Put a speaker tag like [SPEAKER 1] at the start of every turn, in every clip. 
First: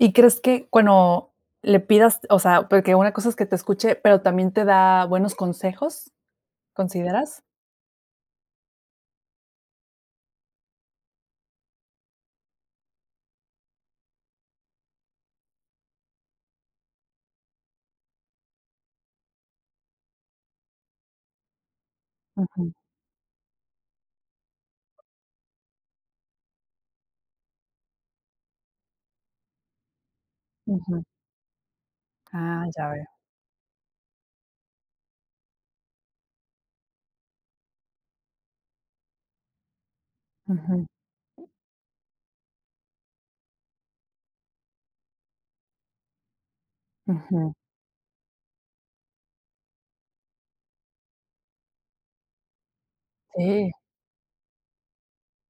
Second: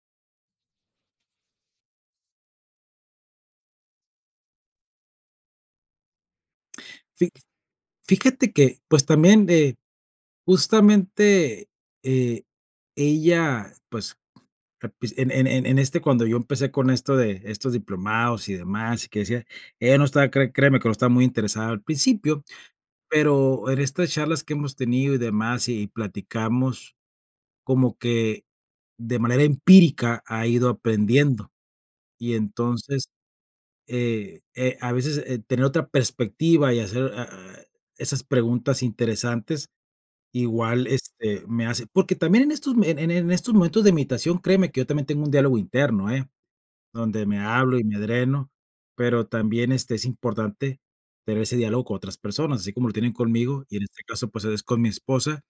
[SPEAKER 1] ¿Y crees que cuando le pidas o sea, porque una cosa es que te escuche, pero también te da buenos consejos?,
[SPEAKER 2] Fi
[SPEAKER 1] ¿consideras?
[SPEAKER 2] fíjate que, pues, también de justamente, eh, ella, pues, al princi en en en en este cuando yo empecé con esto de estos diplomados y demás y que decía, ella no estaba cre créeme que no estaba muy interesada al principio,
[SPEAKER 1] Ujú.
[SPEAKER 2] pero en estas charlas que hemos tenido y demás y platicamos, como que de manera empírica ha ido
[SPEAKER 1] Ujú.
[SPEAKER 2] aprendiendo. Y
[SPEAKER 1] Ah, ya
[SPEAKER 2] entonces,
[SPEAKER 1] veo.
[SPEAKER 2] eh eh, a veces, eh, tener otra perspectiva y hacer, ah ah, esas preguntas interesantes
[SPEAKER 1] Ujú.
[SPEAKER 2] igual, este, me hace Porque también en estos, en en estos momentos de imitación, créeme que yo también tengo un diálogo interno, ¿eh?, donde me
[SPEAKER 1] Ujú.
[SPEAKER 2] hablo y me dreno. Pero también, este, es importante tener ese diálogo con otras personas, así como lo tienen conmigo,
[SPEAKER 1] Sí.
[SPEAKER 2] y en este caso, pues, es con mi esposa.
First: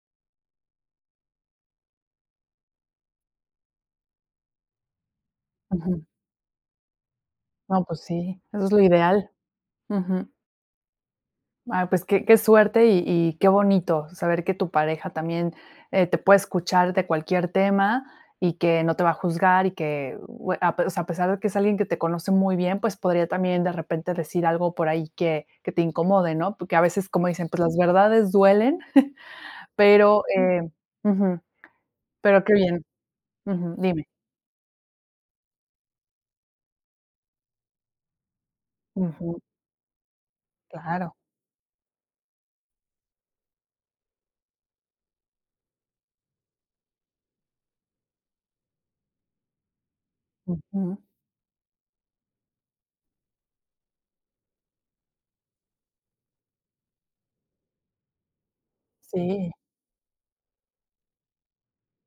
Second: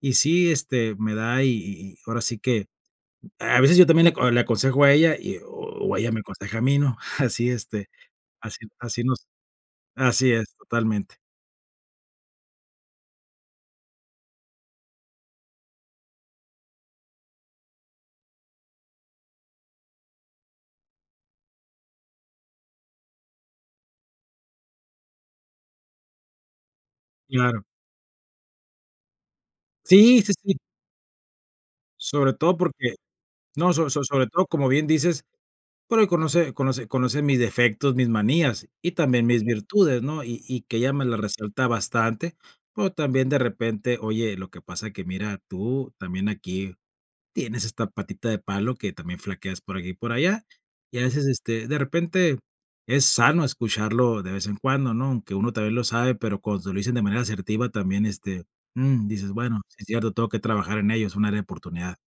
[SPEAKER 2] Y sí, este, me da y y y ahora sí que a veces yo también le aco le aconsejo a ella y o o
[SPEAKER 1] Ujú.
[SPEAKER 2] ella me aconseja a mí, ¿no? Así,
[SPEAKER 1] No,
[SPEAKER 2] este,
[SPEAKER 1] pues sí,
[SPEAKER 2] así
[SPEAKER 1] eso es lo
[SPEAKER 2] así nos
[SPEAKER 1] ideal.
[SPEAKER 2] Así
[SPEAKER 1] Ujú.
[SPEAKER 2] es, totalmente.
[SPEAKER 1] Ah, pues que que suerte y y qué bonito saber que tu pareja también, eh, te puede escuchar de cualquier tema y que no te va a juzgar y que bue ape o sea, a pesar de que es alguien que te conoce muy bien, pues podría también de repente decir algo por ahí que que te incomode, ¿no? Porque a veces, como dicen, pues
[SPEAKER 2] Claro.
[SPEAKER 1] las verdades duelen,
[SPEAKER 2] Sí,
[SPEAKER 1] pero,
[SPEAKER 2] sí, sí.
[SPEAKER 1] eh ujú,
[SPEAKER 2] Sobre
[SPEAKER 1] pero qué
[SPEAKER 2] todo
[SPEAKER 1] bien
[SPEAKER 2] porque no,
[SPEAKER 1] Ujú,
[SPEAKER 2] so so
[SPEAKER 1] dime.
[SPEAKER 2] sobre todo, como bien dices, porque conoce conoce conoce mis defectos, mis manías y también
[SPEAKER 1] Ujú.
[SPEAKER 2] mis virtudes, ¿no? Y y que ella me
[SPEAKER 1] Claro.
[SPEAKER 2] las resalta bastante, o también de repente: "Oye, lo que pasa que mira, tú también aquí tienes esta patita de palo que también flaqueas por aquí y por allá". Y a
[SPEAKER 1] Ujú.
[SPEAKER 2] veces, este, de repente es sano escucharlo de vez en cuando, ¿no? Aunque uno también lo sabe, pero cuando se lo dicen de manera asertiva también, este, mm, dices:
[SPEAKER 1] Sí.
[SPEAKER 2] "Bueno, sí es cierto. Tengo que trabajar en ello, es un área de oportunidad".